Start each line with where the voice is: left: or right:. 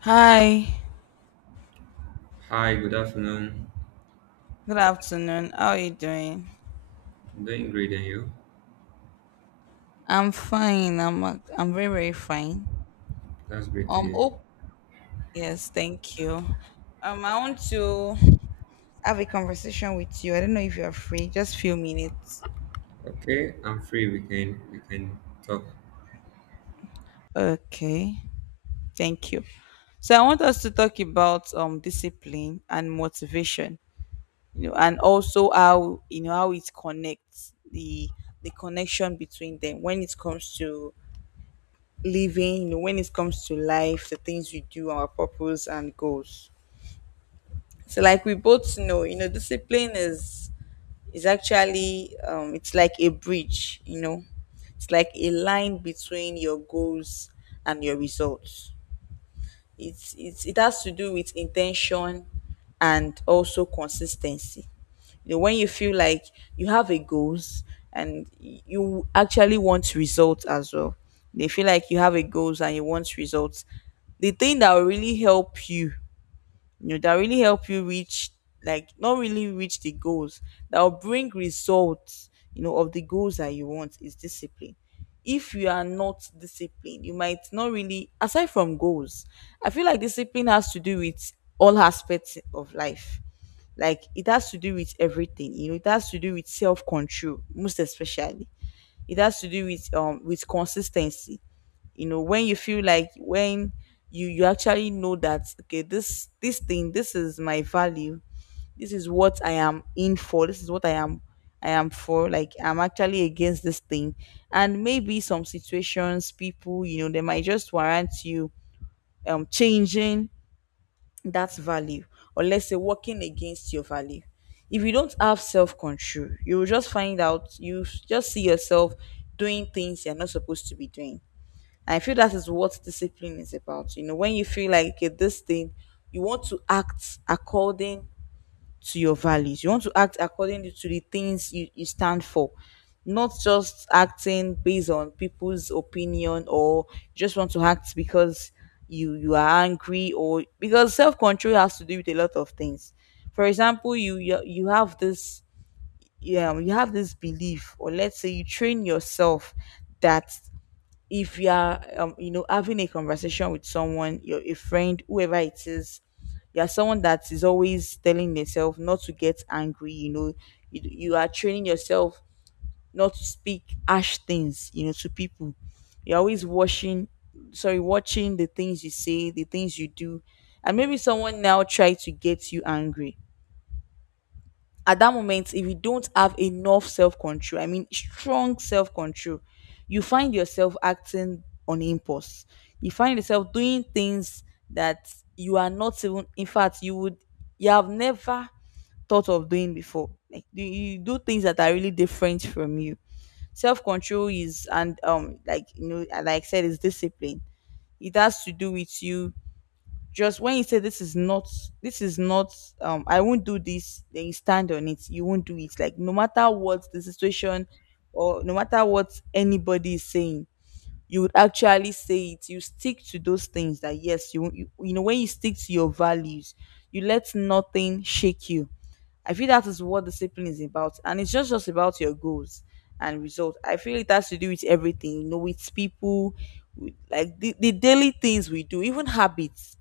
left: Hi,
right: Hi, good afternoon.
left: good afternoon. How are you doing?
right: I'm doing great, and you?
left: I'm fine. I'm very fine.
right: That's great to
left: Um
right: hear.
left: oh yes, thank you. I want to have a conversation with you. I don't know if you are free. Just few minutes.
right: Okay, I'm free. We can talk.
left: Okay. Thank you. So I want us to talk about discipline and motivation, you know, and also how you know how it connects the connection between them when it comes to living, you know, when it comes to life, the things we do, our purpose and goals. So like we both know, you know, discipline is actually it's like a bridge, you know. It's like a line between your goals and your results. It has to do with intention and also consistency. You know, when you feel like you have a goals and you actually want results as well. They feel like you have a goals and you want results. The thing that will really help you you know that really help you reach like not really reach the goals that will bring results, you know, of the goals that you want is discipline. If you are not disciplined, you might not really aside from goals. I feel like discipline has to do with all aspects of life. Like it has to do with everything. You know, it has to do with self-control most especially. It has to do with consistency. You know, when you feel like when you actually know that okay, this thing, this is my value. This is what I am in for. This is what I am I am for. Like I'm actually against this thing. And maybe some situations people, you know, they might just warrant you changing that value, or let's say working against your value. If you don't have self-control, you will just find out, you just see yourself doing things you're not supposed to be doing. I feel that is what discipline is about. You know, when you feel like okay, this thing, you want to act according to your values. You want to act according to the things you stand for. Not just acting based on people's opinion or you just want to act because you are angry. Or because self control has to do with a lot of things. For example, you have you have this belief, or let's say you train yourself that if you are you know, having a conversation with someone, you're a friend, whoever it is, you're someone that is always telling yourself not to get angry. You know, you are training yourself not to speak harsh things, you know, to people. You're always watching, sorry, watching the things you say, the things you do. And maybe someone now try to get you angry. At that moment, if you don't have enough self-control, I mean strong self-control, you find yourself acting on impulse. You find yourself doing things that you are not even in fact, you have never thought of doing before. Like you do things that are really different from you. Self-control is, and like, you know, like I said, is discipline. It has to do with you. Just when you say this is not, I won't do this, then you stand on it. You won't do it. Like no matter what the situation, or no matter what anybody is saying, you would actually say it. You stick to those things that yes, you know, when you stick to your values, you let nothing shake you. I feel that is what discipline is about, and it's just about your goals and results. I feel it has to do with everything, you know, with people, with, like the daily things we do, even habits.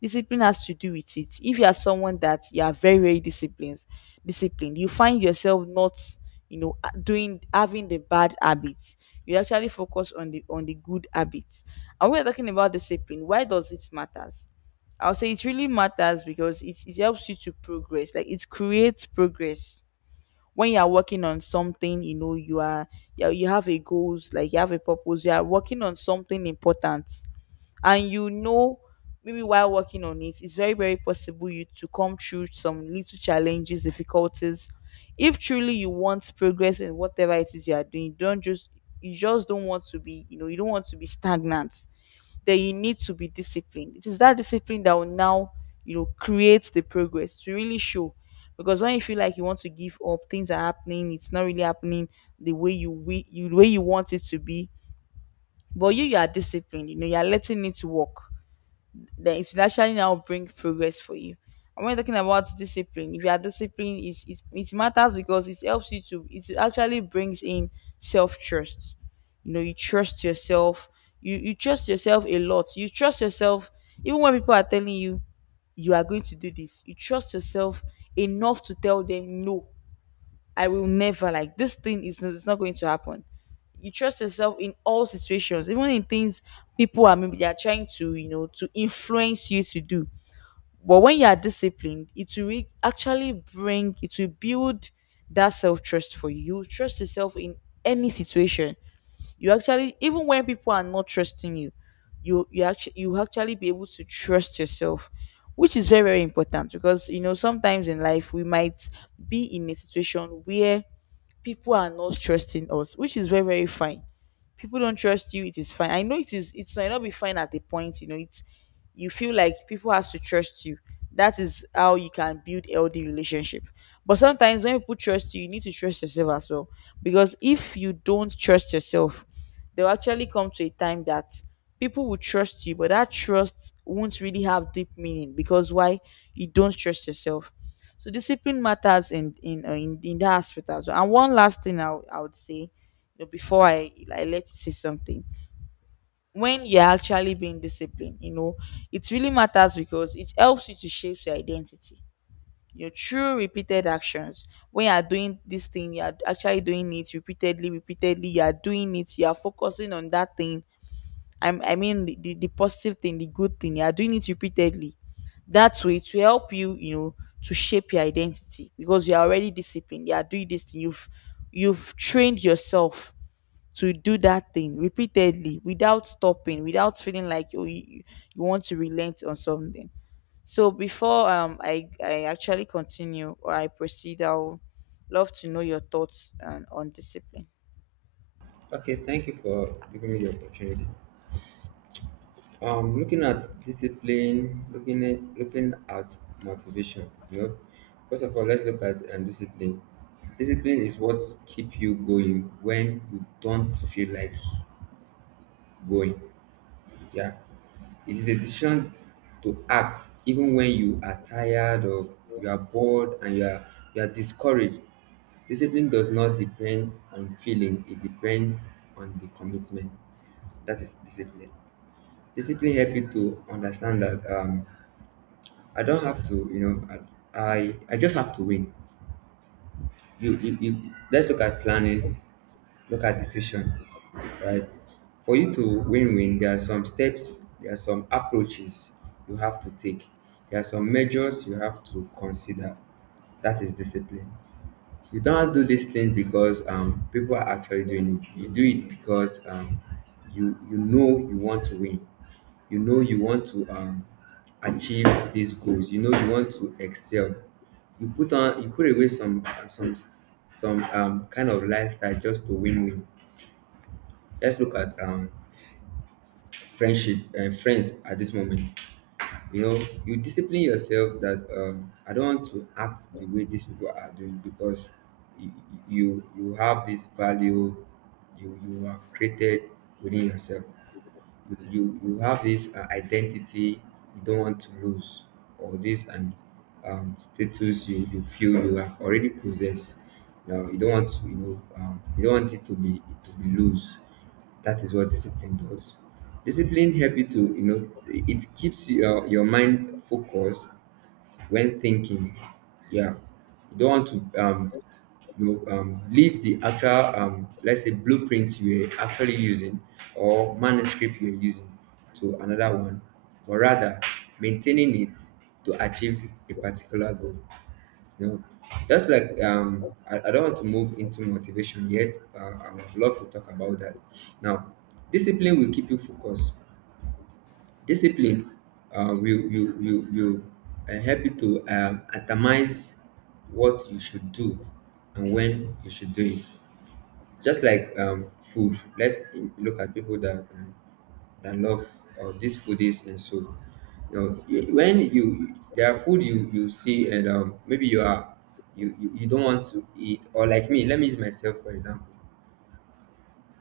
left: Discipline has to do with it. If you are someone that you are very, very disciplined, you find yourself not, you know, doing having the bad habits. You actually focus on the good habits. And we are talking about discipline. Why does it matters? I'll say it really matters because it helps you to progress. Like it creates progress. When you are working on something, you know, you, you have a goals, like you have a purpose, you are working on something important. And you know, maybe while working on it, it's very very possible you to come through some little challenges difficulties. If truly you want progress in whatever it is you are doing, don't just you just don't want to be, you know, you don't want to be stagnant. Then you need to be disciplined. It is that discipline that will now, you know, create the progress to really show. Because when you feel like you want to give up, things are happening, it's not really happening the way you the way you want it to be, but you are disciplined, you know, you are letting it work, then it will actually now bring progress for you. And when you're talking about discipline, if you are disciplined, it matters because it helps you to, it actually brings in self trust. You know, you trust yourself, you trust yourself a lot. You trust yourself, even when people are telling you, you are going to do this, you trust yourself enough to tell them no, I will never, like this thing is, it's not going to happen. You trust yourself in all situations, even in things people are, maybe they are trying to, you know, to influence you to do. But when you are disciplined, it will actually bring, it will build that self trust for you. You will trust yourself in any situation. You actually, even when people are not trusting you, actually you actually be able to trust yourself, which is very very important. Because you know sometimes in life we might be in a situation where people are not trusting us, which is very very fine. People don't trust you, it is fine. I know it is, it might not be fine at the point, you know, it's, you feel like people has to trust you, that is how you can build healthy relationship. But sometimes when people trust you, you need to trust yourself as well. Because if you don't trust yourself, they will actually come to a time that people will trust you, but that trust won't really have deep meaning. Because why? You don't trust yourself. So discipline matters in in that aspect as well. And one last thing I would say, you know, before I let you say something, when you're actually being disciplined, you know, it really matters because it helps you to shape your identity. Your true repeated actions. When you are doing this thing, you are actually doing it repeatedly, repeatedly. You are doing it. You are focusing on that thing. I mean, the positive thing, the good thing. You are doing it repeatedly. That way, to help you, you know, to shape your identity because you are already disciplined. You are doing this thing. You've trained yourself to do that thing repeatedly without stopping, without feeling like you, you want to relent on something. So before I actually continue or I proceed, I'll love to know your thoughts and on discipline.
right: Okay, thank you for giving me the opportunity. Looking at discipline, looking at motivation. You know, first of all, let's look at discipline. Discipline is what keep you going when you don't feel like going. Yeah. It is a decision to act even when you are tired of, you are bored and you are discouraged. Discipline does not depend on feeling, it depends on the commitment. That is discipline. Discipline help you to understand that I don't have to, you know, I just have to win. You let's look at planning, look at decision, right? For you to win-win, there are some steps, there are some approaches you have to take, there are some measures you have to consider. That is discipline. You don't do these things because people are actually doing it. You do it because you you know you want to win. You know you want to achieve these goals. You know you want to excel. You put away some kind of lifestyle just to win win let's look at friendship and friends at this moment. You know, you discipline yourself that I don't want to act the way these people are doing. Because you you have this value you you have created within yourself, you have this identity you don't want to lose, or this status you you feel you have already possessed. Now you don't want to, you know, you don't want it to be, to be loose. That is what discipline does. Discipline help you to, you know, it keeps your mind focused when thinking. Yeah, you don't want to you know, leave the actual, let's say, blueprint you were actually using or manuscript you were using, to another one, but rather maintaining it to achieve a particular goal. You know, just like um, I don't want to move into motivation yet. I would love to talk about that. Now, discipline will keep you focused. Discipline will help you to atomize what you should do and when you should do it. Just like food, look at people that that love this food is and so. You know, when you there are food you you see, and maybe you are, you don't want to eat. Or like me. Let me use myself for example.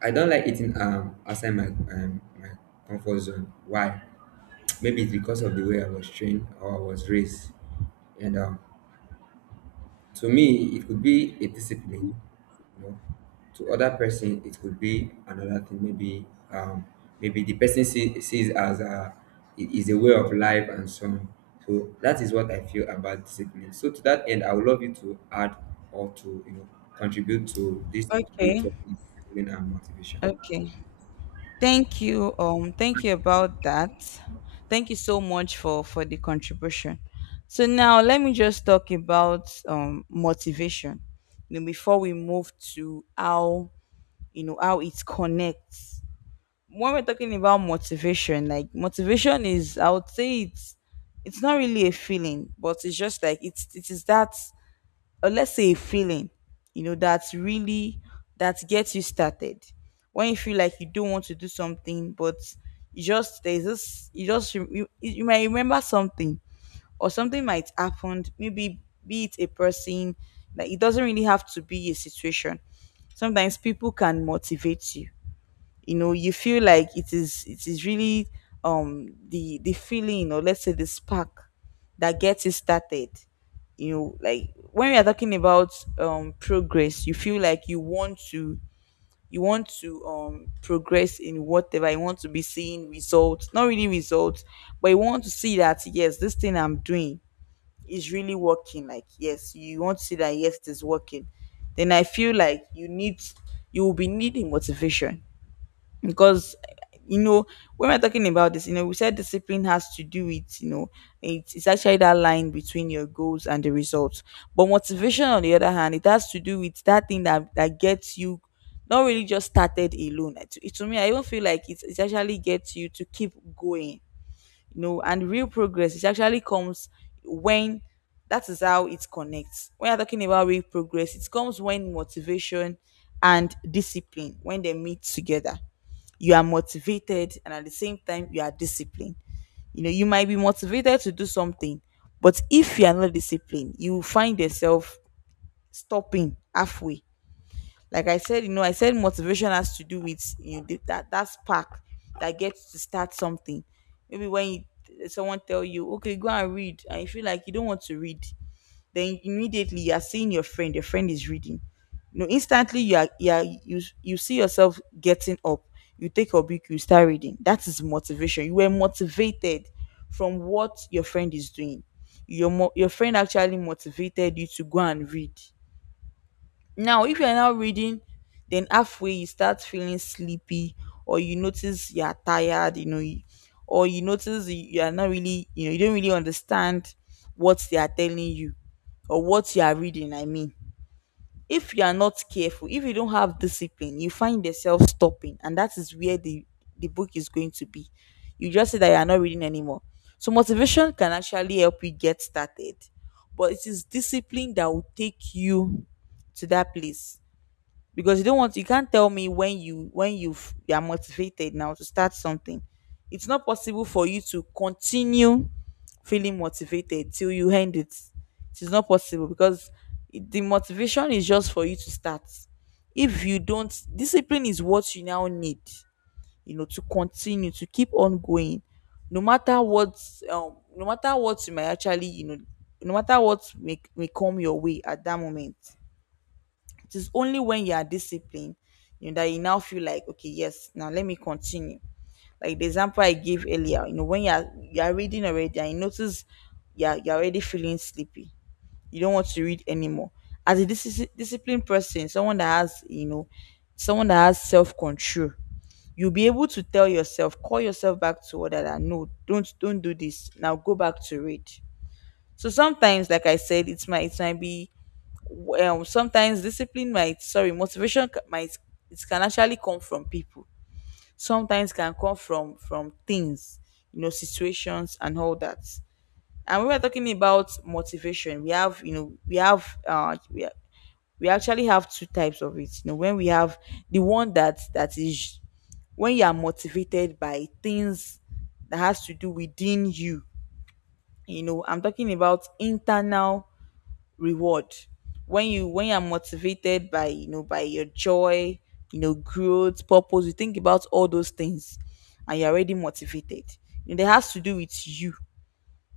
right: I don't like eating outside my my comfort zone. Why? Maybe it's because of the way I was trained or I was raised. And to me, it could be a discipline. You know, to other person, it could be another thing. Maybe maybe the person sees as a, it is a way of life and so on. So that is what I feel about discipline. So to that end, I would love you to add or to, you know, contribute to this great
left: Okay.
right: topic, discipline and motivation.
left: Okay. Thank you. Thank you about that. Thank you so much for the contribution. So now let me just talk about motivation. You know, before we move to how, how it connects. When we're talking about motivation, like motivation is, I would say it's not really a feeling, but it's just like it is that, or let's say a feeling, you know, that gets you started. When you feel like you don't want to do something, but you just there's this, you, you you might remember something or something might happen. Maybe be it a person, like it doesn't really have to be a situation. Sometimes people can motivate you. You know you feel like it is really the feeling, or let's say the spark that gets it started. Like when we are talking about progress, you feel like you want to progress in whatever, you want to be seeing results, not really results, but you want to see that, yes, this thing I'm doing is really working. Like, yes, you want to see that, yes, it is working. Then I feel like you will be needing motivation, because you know when we're talking about this, we said discipline has to do with, it's actually that line between your goals and the results. But motivation, on the other hand, it has to do with that thing that gets you, not really just started alone. To me, I even feel like it actually gets you to keep going. No, and real progress, it actually comes when — that is how it connects. When you're talking about real progress, it comes when motivation and discipline, when they meet together. You are motivated, and at the same time you are disciplined. You might be motivated to do something, but if you are not disciplined, you will find yourself stopping halfway. Like I said, I said motivation has to do with, that spark that gets to start something. Maybe someone tell you, okay, go and read, and you feel like you don't want to read. Then immediately you are seeing your friend, your friend is reading. Instantly you see yourself getting up. You take your book, you start reading. That is motivation. You were motivated from what your friend is doing. Your friend actually motivated you to go and read. Now, if you're now reading, then halfway you start feeling sleepy, or you notice you're tired, or you notice you are not really, you don't really understand what they are telling you, or what you are reading. I mean, if you are not careful, if you don't have discipline, you find yourself stopping, and that is where the book is going to be. You just say that you are not reading anymore. So, motivation can actually help you get started, but it is discipline that will take you to that place. Because you don't want you can't tell me, when you are motivated now to start something, it's not possible for you to continue feeling motivated till you end it. It is not possible, because the motivation is just for you to start. If you don't discipline is what you now need, to continue, to keep on going, no matter what. No matter what you may actually, no matter what may come your way at that moment. It is only when you are disciplined, that you now feel like, okay, yes, now let me continue. Like the example I gave earlier, when you are reading already and you notice you're already feeling sleepy. You don't want to read anymore. As a disciplined person, someone that has, someone that has self control, you'll be able to tell yourself, call yourself back to order that no, don't do this. Now go back to read. So sometimes, like I said, it might be, sometimes discipline might, sorry, motivation, might, it can actually come from people, sometimes can come from things, situations and all that. And we were talking about motivation, we have, we have, we actually have two types of it. When we have the one that is, when you are motivated by things that has to do within you. You know i'm talking about internal reward. When you when you're motivated by, by your joy, growth, purpose, you think about all those things, and you're already motivated. It has to do with you,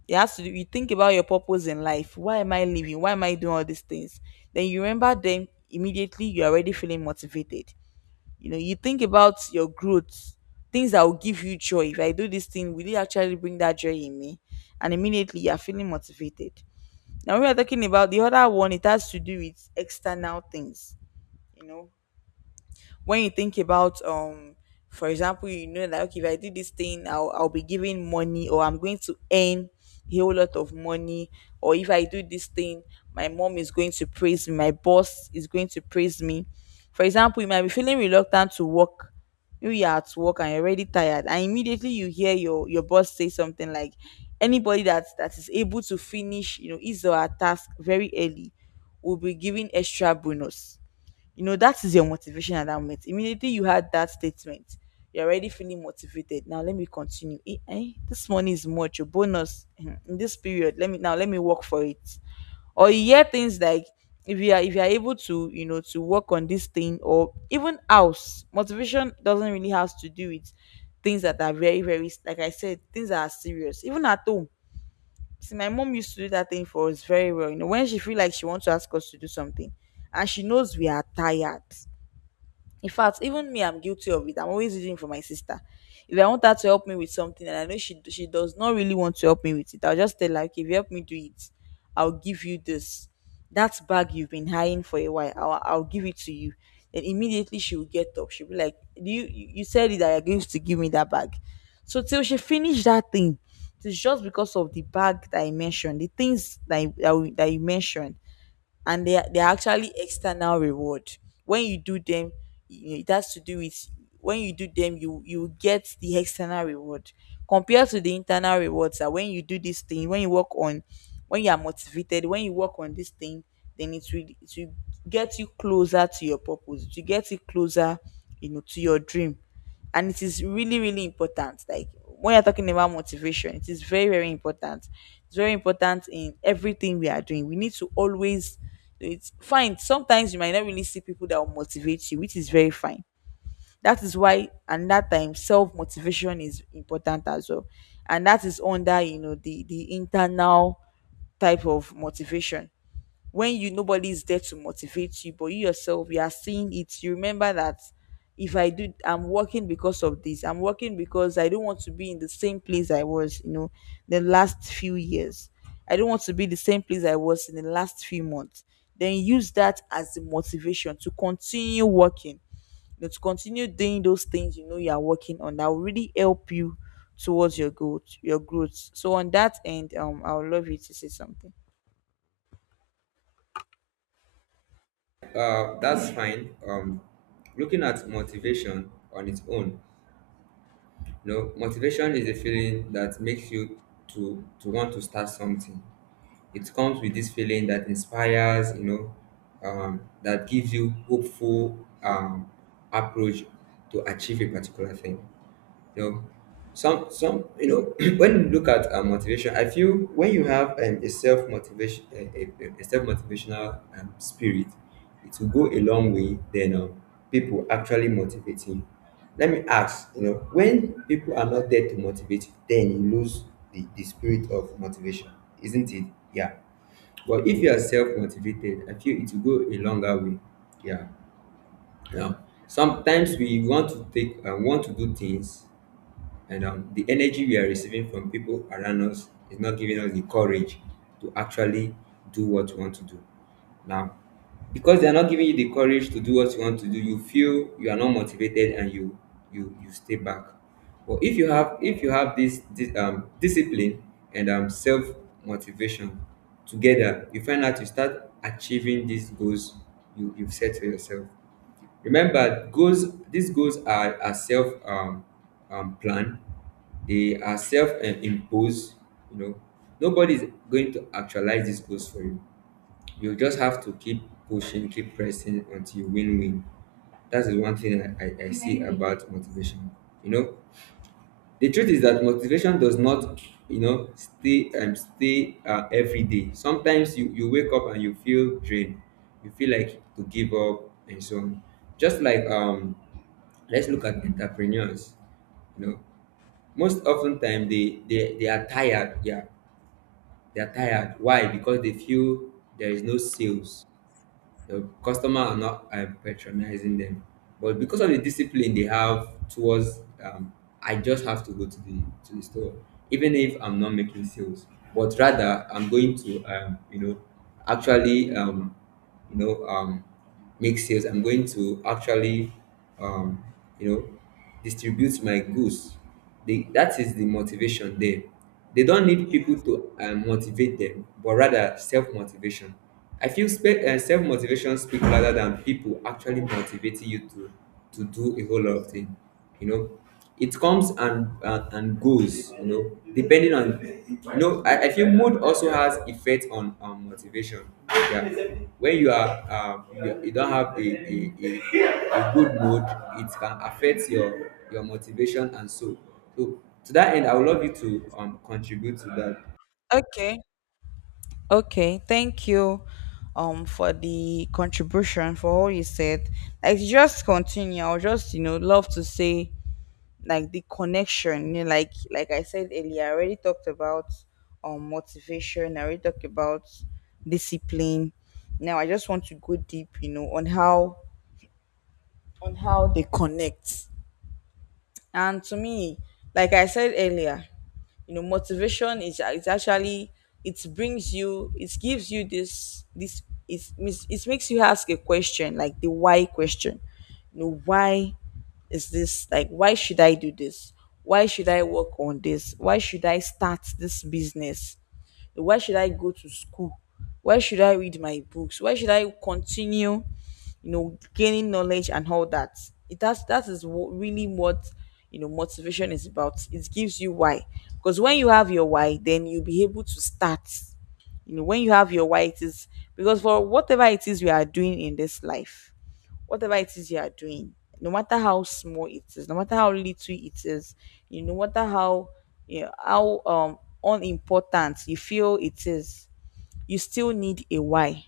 left: it has to do you think about your purpose in life. Why am I living? Why am I doing all these things? Then you remember them, immediately you're already feeling motivated. You think about your growth, things that will give you joy. If I do this thing, will it actually bring that joy in me? And immediately you're feeling motivated. Now we are talking about the other one. It has to do with external things. You know, when you think about, for example, that okay, if I do this thing, I'll be giving money, or I'm going to earn a whole lot of money. Or if I do this thing, my mom is going to praise me, my boss is going to praise me. For example, you might be feeling reluctant to work. Maybe you're at work and you're already tired, and immediately you hear your boss say something like, anybody that is able to finish, his or her task very early, will be given extra bonus. That is your motivation at that moment. Immediately you had that statement, you're already feeling motivated. Now let me continue. Eh, eh, this money is much, your bonus, eh, in this period. Let me work for it. Or you hear things like, if you are able to, to work on this thing, or even house. Motivation doesn't really have to do with things that are very, very, like I said, things that are serious. Even at home. See, my mom used to do that thing for us very well. When she feel like she wants to ask us to do something and she knows we are tired, in fact, even me, I'm guilty of it. I'm always using it for my sister. If I want her to help me with something and I know she does not really want to help me with it, I'll just tell her, okay, if you help me do it, I'll give you this. That bag you've been hiding for a while, I'll give it to you. Then immediately she will get up. She'll be like, you said it that you're going to give me that bag. So till she finished that thing, it's just because of the bag that I mentioned, the things that, that you mentioned, and they are actually external reward. When you do them, it has to do with, when you do them, you get the external reward compared to the internal rewards. That when you do this thing, when you work on, when you are motivated, when you work on this thing, then it will get you closer to your purpose. To get you closer, to your dream. And it is really, really important. Like, when you're talking about motivation, it is very, very important. It's very important in everything we are doing, we need to always, it's fine, sometimes you might not really see people that will motivate you, which is very fine. That is why, and that time, self motivation is important as well. And that is under, the internal type of motivation. When you, nobody's there to motivate you, but you yourself, you are seeing it, you remember that, if I do I'm working because of this. I'm working because I don't want to be in the same place I was, the last few years. I don't want to be the same place I was in the last few months. Then use that as the motivation to continue working, to continue doing those things you are working on that will really help you towards your growth. So on that end, I would love you to say something.
right: That's fine. Looking at motivation on its own, no, motivation is a feeling that makes you to want to start something. It comes with this feeling that inspires, you know, that gives you hopeful approach to achieve a particular thing. You know, some you know when you look at motivation, I feel when you have a self motivation, a self motivational spirit, it will go a long way than people actually motivating you. Let me ask, you know, when people are not there to motivate you, then you lose the spirit of motivation, isn't it? Yeah. But if you are self motivated, I feel it will go a longer way. Yeah. Yeah. Sometimes we want to take and want to do things, and the energy we are receiving from people around us is not giving us the courage to actually do what you want to do. Now, because they are not giving you the courage to do what you want to do, you feel you are not motivated, and you stay back. But if you have, if you have this discipline and self motivation together, you find out you start achieving these goals you you've set for yourself. Remember, goals, these goals are self planned, they are self imposed. You know, nobody is going to actualize these goals for you. You just have to keep pushing, keep pressing until you win win. That is one thing I see about motivation. You know, the truth is that motivation does not, you know, stay stay every day. Sometimes you, you wake up and you feel drained, you feel like to give up and so on. Just like let's look at entrepreneurs. You know, most often time they are tired. Yeah, they are tired. Why? Because they feel there is no sales, the customer are not patronizing them. But because of the discipline they have towards, I just have to go to the store even if I'm not making sales. But rather I'm going to you know actually you know um, make sales. I'm going to actually um you know distribute my goods. That is the motivation there. They don't need people to motivate them, but rather self-motivation. I feel self-motivation speak louder than people actually motivating you to do a whole lot of things. You know, it comes and goes, you know, depending on, you know, I feel mood also has effect on motivation. Yeah. When you are you don't have a good mood, it can affect your motivation and so. So to that end, I would love you to contribute to that.
left: Okay. Okay, thank you for the contribution, for all you said. Like, just continue. I'll just, love to say, like, the connection. Like, I said earlier, I already talked about motivation, I already talked about discipline. Now I just want to go deep, on how, on how they connect. And to me, like I said earlier, motivation is, it's actually, it brings you, it gives you this, it makes you ask a question, like the why question. Why is this, like, why should I do this? Why should I work on this? Why should I start this business? Why should I go to school? Why should I read my books? Why should I continue, gaining knowledge and all that? It has That is what, really what, motivation is about. It gives you why. Because when you have your why, then you'll be able to start. When you have your why, it is, because for whatever it is we are doing in this life, whatever it is you are doing, no matter how small it is, no matter how little it is, no matter how, how unimportant you feel it is, you still need a why.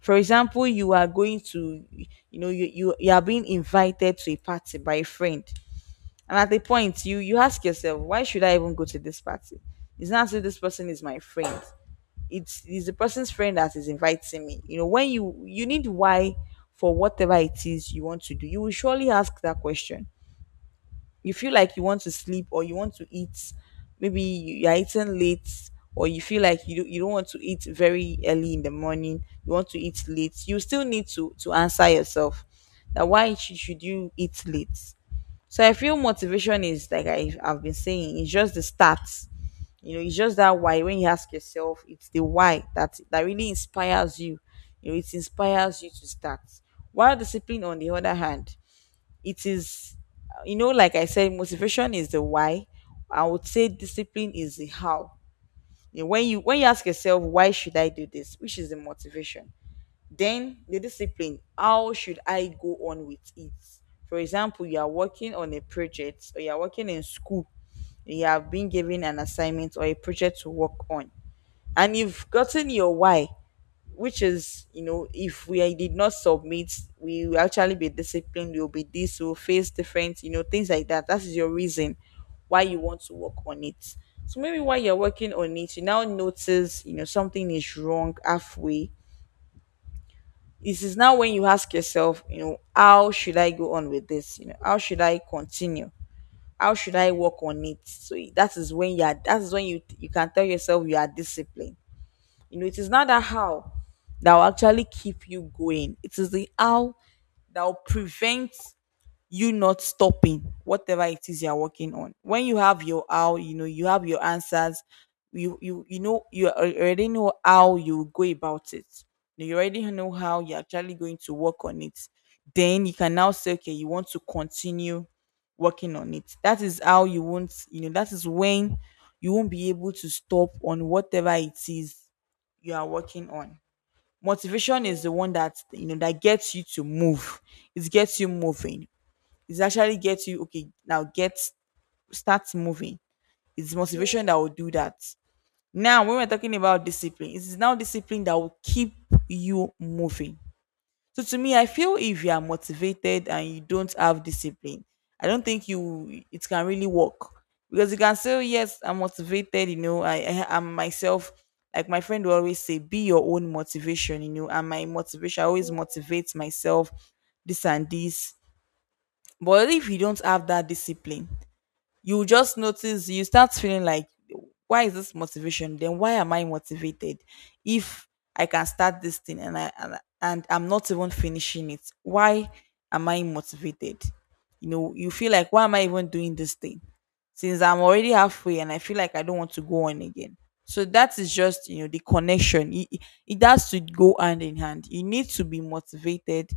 left: For example, you are being invited to a party by a friend. And at the point, you ask yourself, why should I even go to this party? It's not as if this person is my friend. It's the person's friend that is inviting me. You know, when you need why for whatever it is you want to do, you will surely ask that question. You feel like you want to sleep or you want to eat. Maybe you are eating late, or you feel like you don't want to eat very early in the morning. You want to eat late. You still need to answer yourself that why should you eat late. So I feel motivation is like, I've been saying, it's just the start. You know, it's just that why. When you ask yourself, it's the why that really inspires you. You know, it inspires you to start. While discipline, on the other hand, it is, you know, like I said, motivation is the why. I would say discipline is the how. You know, when you ask yourself why should I do this, which is the motivation. Then the discipline, how should I go on with it? For example, you are working on a project or you are working in school. You have been given an assignment or a project to work on, and you've gotten your why, which is, you know, if we did not submit, we will actually be disciplined, we'll be this, we'll face different, you know, things like that. That is your reason why you want to work on it. So maybe while you're working on it, you now notice, you know, something is wrong halfway. This is now when you ask yourself, you know, how should I go on with this? You know, how should I continue? How should I work on it? So that is when you can tell yourself you are disciplined. You know, it is not that how that will actually keep you going. It is the how that will prevent you not stopping whatever it is you're working on. When you have your how, you know, you have your answers, you know, you already know how you go about it. You already know how you're actually going to work on it. Then you can now say, okay, you want to continue working on it. That is when you won't be able to stop on whatever it is you are working on. Motivation is the one that gets you to move. It gets you moving. It actually gets you, okay, now get start moving. It's motivation that will do that. Now when we're talking about discipline, it is now discipline that will keep you moving. So to me, I feel if you are motivated and you don't have discipline, I don't think you it can really work, because you can say, "Oh, yes, I'm motivated. You know, I am myself. Like my friend will always say, be your own motivation. You know, and my motivation, I always motivate myself, this and this." But if you don't have that discipline, you just notice you start feeling like, why is this motivation? Then why am I motivated if I can start this thing and I'm not even finishing it? Why am I motivated? You know, you feel like, why am I even doing this thing, since I'm already halfway and I feel like I don't want to go on again? So that is just, you know, the connection. It has to go hand in hand. You need to be motivated,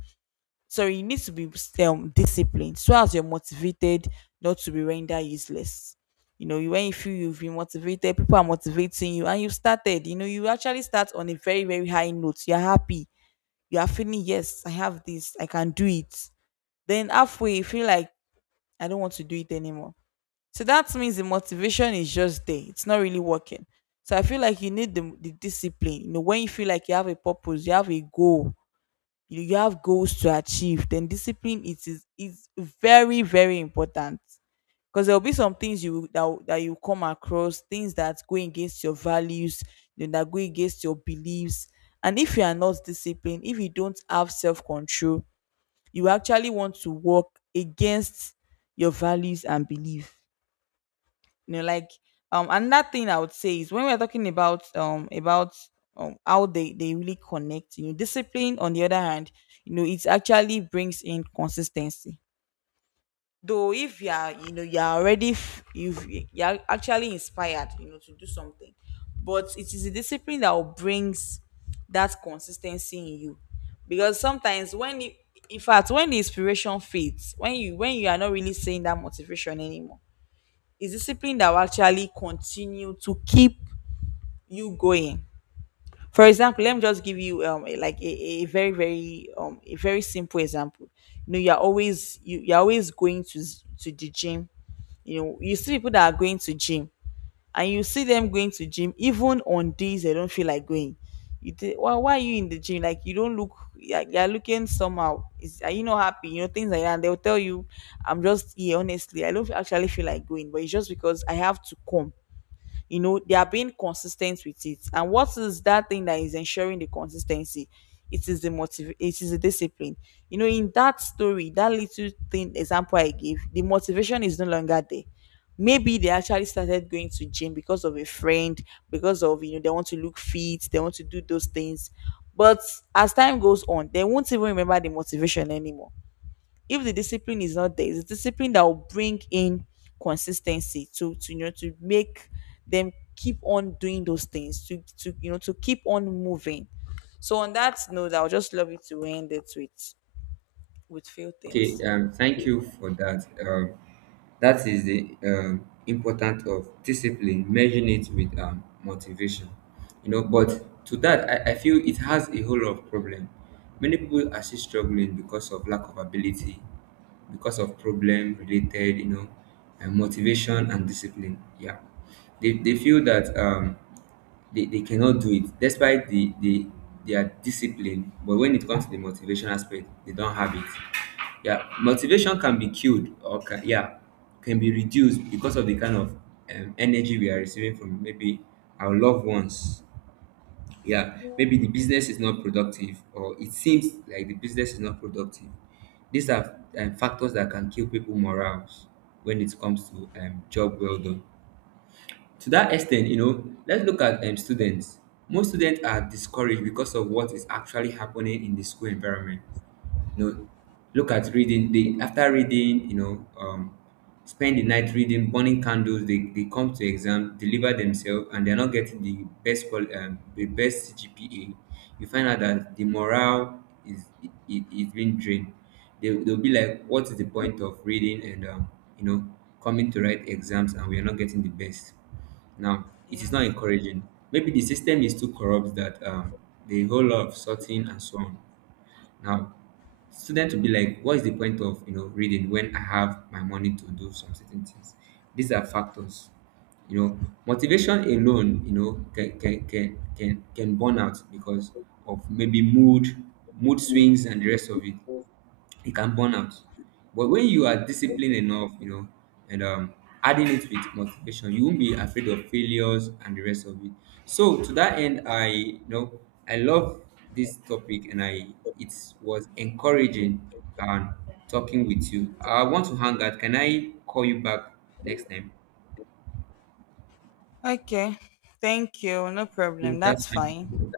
left: so you need to be disciplined so as you're motivated, not to be rendered useless. You know, you when you feel you've been motivated, people are motivating you, and you've started. You know, you actually start on a very, very high note. You're happy. You are feeling, yes, I have this, I can do it. Then halfway, you feel like I don't want to do it anymore. So that means the motivation is just there. It's not really working. So I feel like you need the discipline. You know, when you feel like you have a purpose, you have a goal, you have goals to achieve, then discipline, it is very, very important. Because there will be some things that you come across, things that go against your values, you know, that go against your beliefs. And if you are not disciplined, if you don't have self-control, you actually want to work against your values and belief. You know, like, another thing I would say is when we're talking about, how they really connect. You know, discipline, on the other hand, you know, it actually brings in consistency. Though, if you know, you're already you're actually inspired, you know, to do something, but it is a discipline that will brings that consistency in you. Because sometimes in fact, when the inspiration fades, when you are not really seeing that motivation anymore, is discipline that will actually continue to keep you going. For example, let me just give you, like, a very simple example. You know, you're always going to to the gym. You know, you see people that are going to gym, and you see them going to gym even on days they don't feel like going. You think, well, why are you in the gym? Like, you don't look — you're looking somehow. Is are you not happy? You know, things like that. And they'll tell you, "I'm just here, honestly, I don't actually feel like going, but it's just because I have to come." You know, they are being consistent with it, and what is that thing that is ensuring the consistency? It is the discipline. You know, in that story, that little thing example I gave, the motivation is no longer there. Maybe they actually started going to gym because of a friend, because of, you know, they want to look fit, they want to do those things. But as time goes on, they won't even remember the motivation anymore. If the discipline is not there, it's the discipline that will bring in consistency, to you know to make them keep on doing those things, to you know to keep on moving. So on that note, I would just love you to end it with few
right: Okay,
left: things.
right: thank you for that. That is the importance of discipline, measuring it with motivation. You know, but to that, I feel it has a whole lot of problem. Many people are still struggling because of lack of ability, because of problem related, you know, and motivation and discipline. Yeah, they feel that they cannot do it. Despite the, they are disciplined, but when it comes to the motivation aspect, they don't have it. Yeah, motivation can be killed or can, yeah, can be reduced because of the kind of energy we are receiving from maybe our loved ones. Yeah, maybe the business is not productive, or it seems like the business is not productive. These are factors that can kill people morals when it comes to job well done. To that extent, you know, let's look at students. Most students are discouraged because of what is actually happening in the school environment. You know, look at reading. They after reading, you know, spend the night reading, burning candles. They come to exam, deliver themselves, and they're not getting the the best GPA. You find out that the morale is, it's been drained. They they'll be like, what is the point of reading and you know coming to write exams and we are not getting the best. Now, it is not
left: Yes.
right: encouraging. Maybe the system is too corrupt that the whole lot of sorting and so on. Now, students will be like, what is the point of, you know, reading when I have my money to do some certain things? These are factors. You know, motivation alone, you know, can burn out because of maybe mood, mood swings and the rest of it, it can burn out. But when you are disciplined enough, you know, and adding it with motivation, you won't be afraid of failures and the rest of it. So to that end, I, you know, I love this topic, and I, it was encouraging and talking with you. I want to hang out. Can I call you back next time?
left: Okay. Thank you. No
right: Okay.
left: problem.
right: That's
left: That's fine.
right: fine.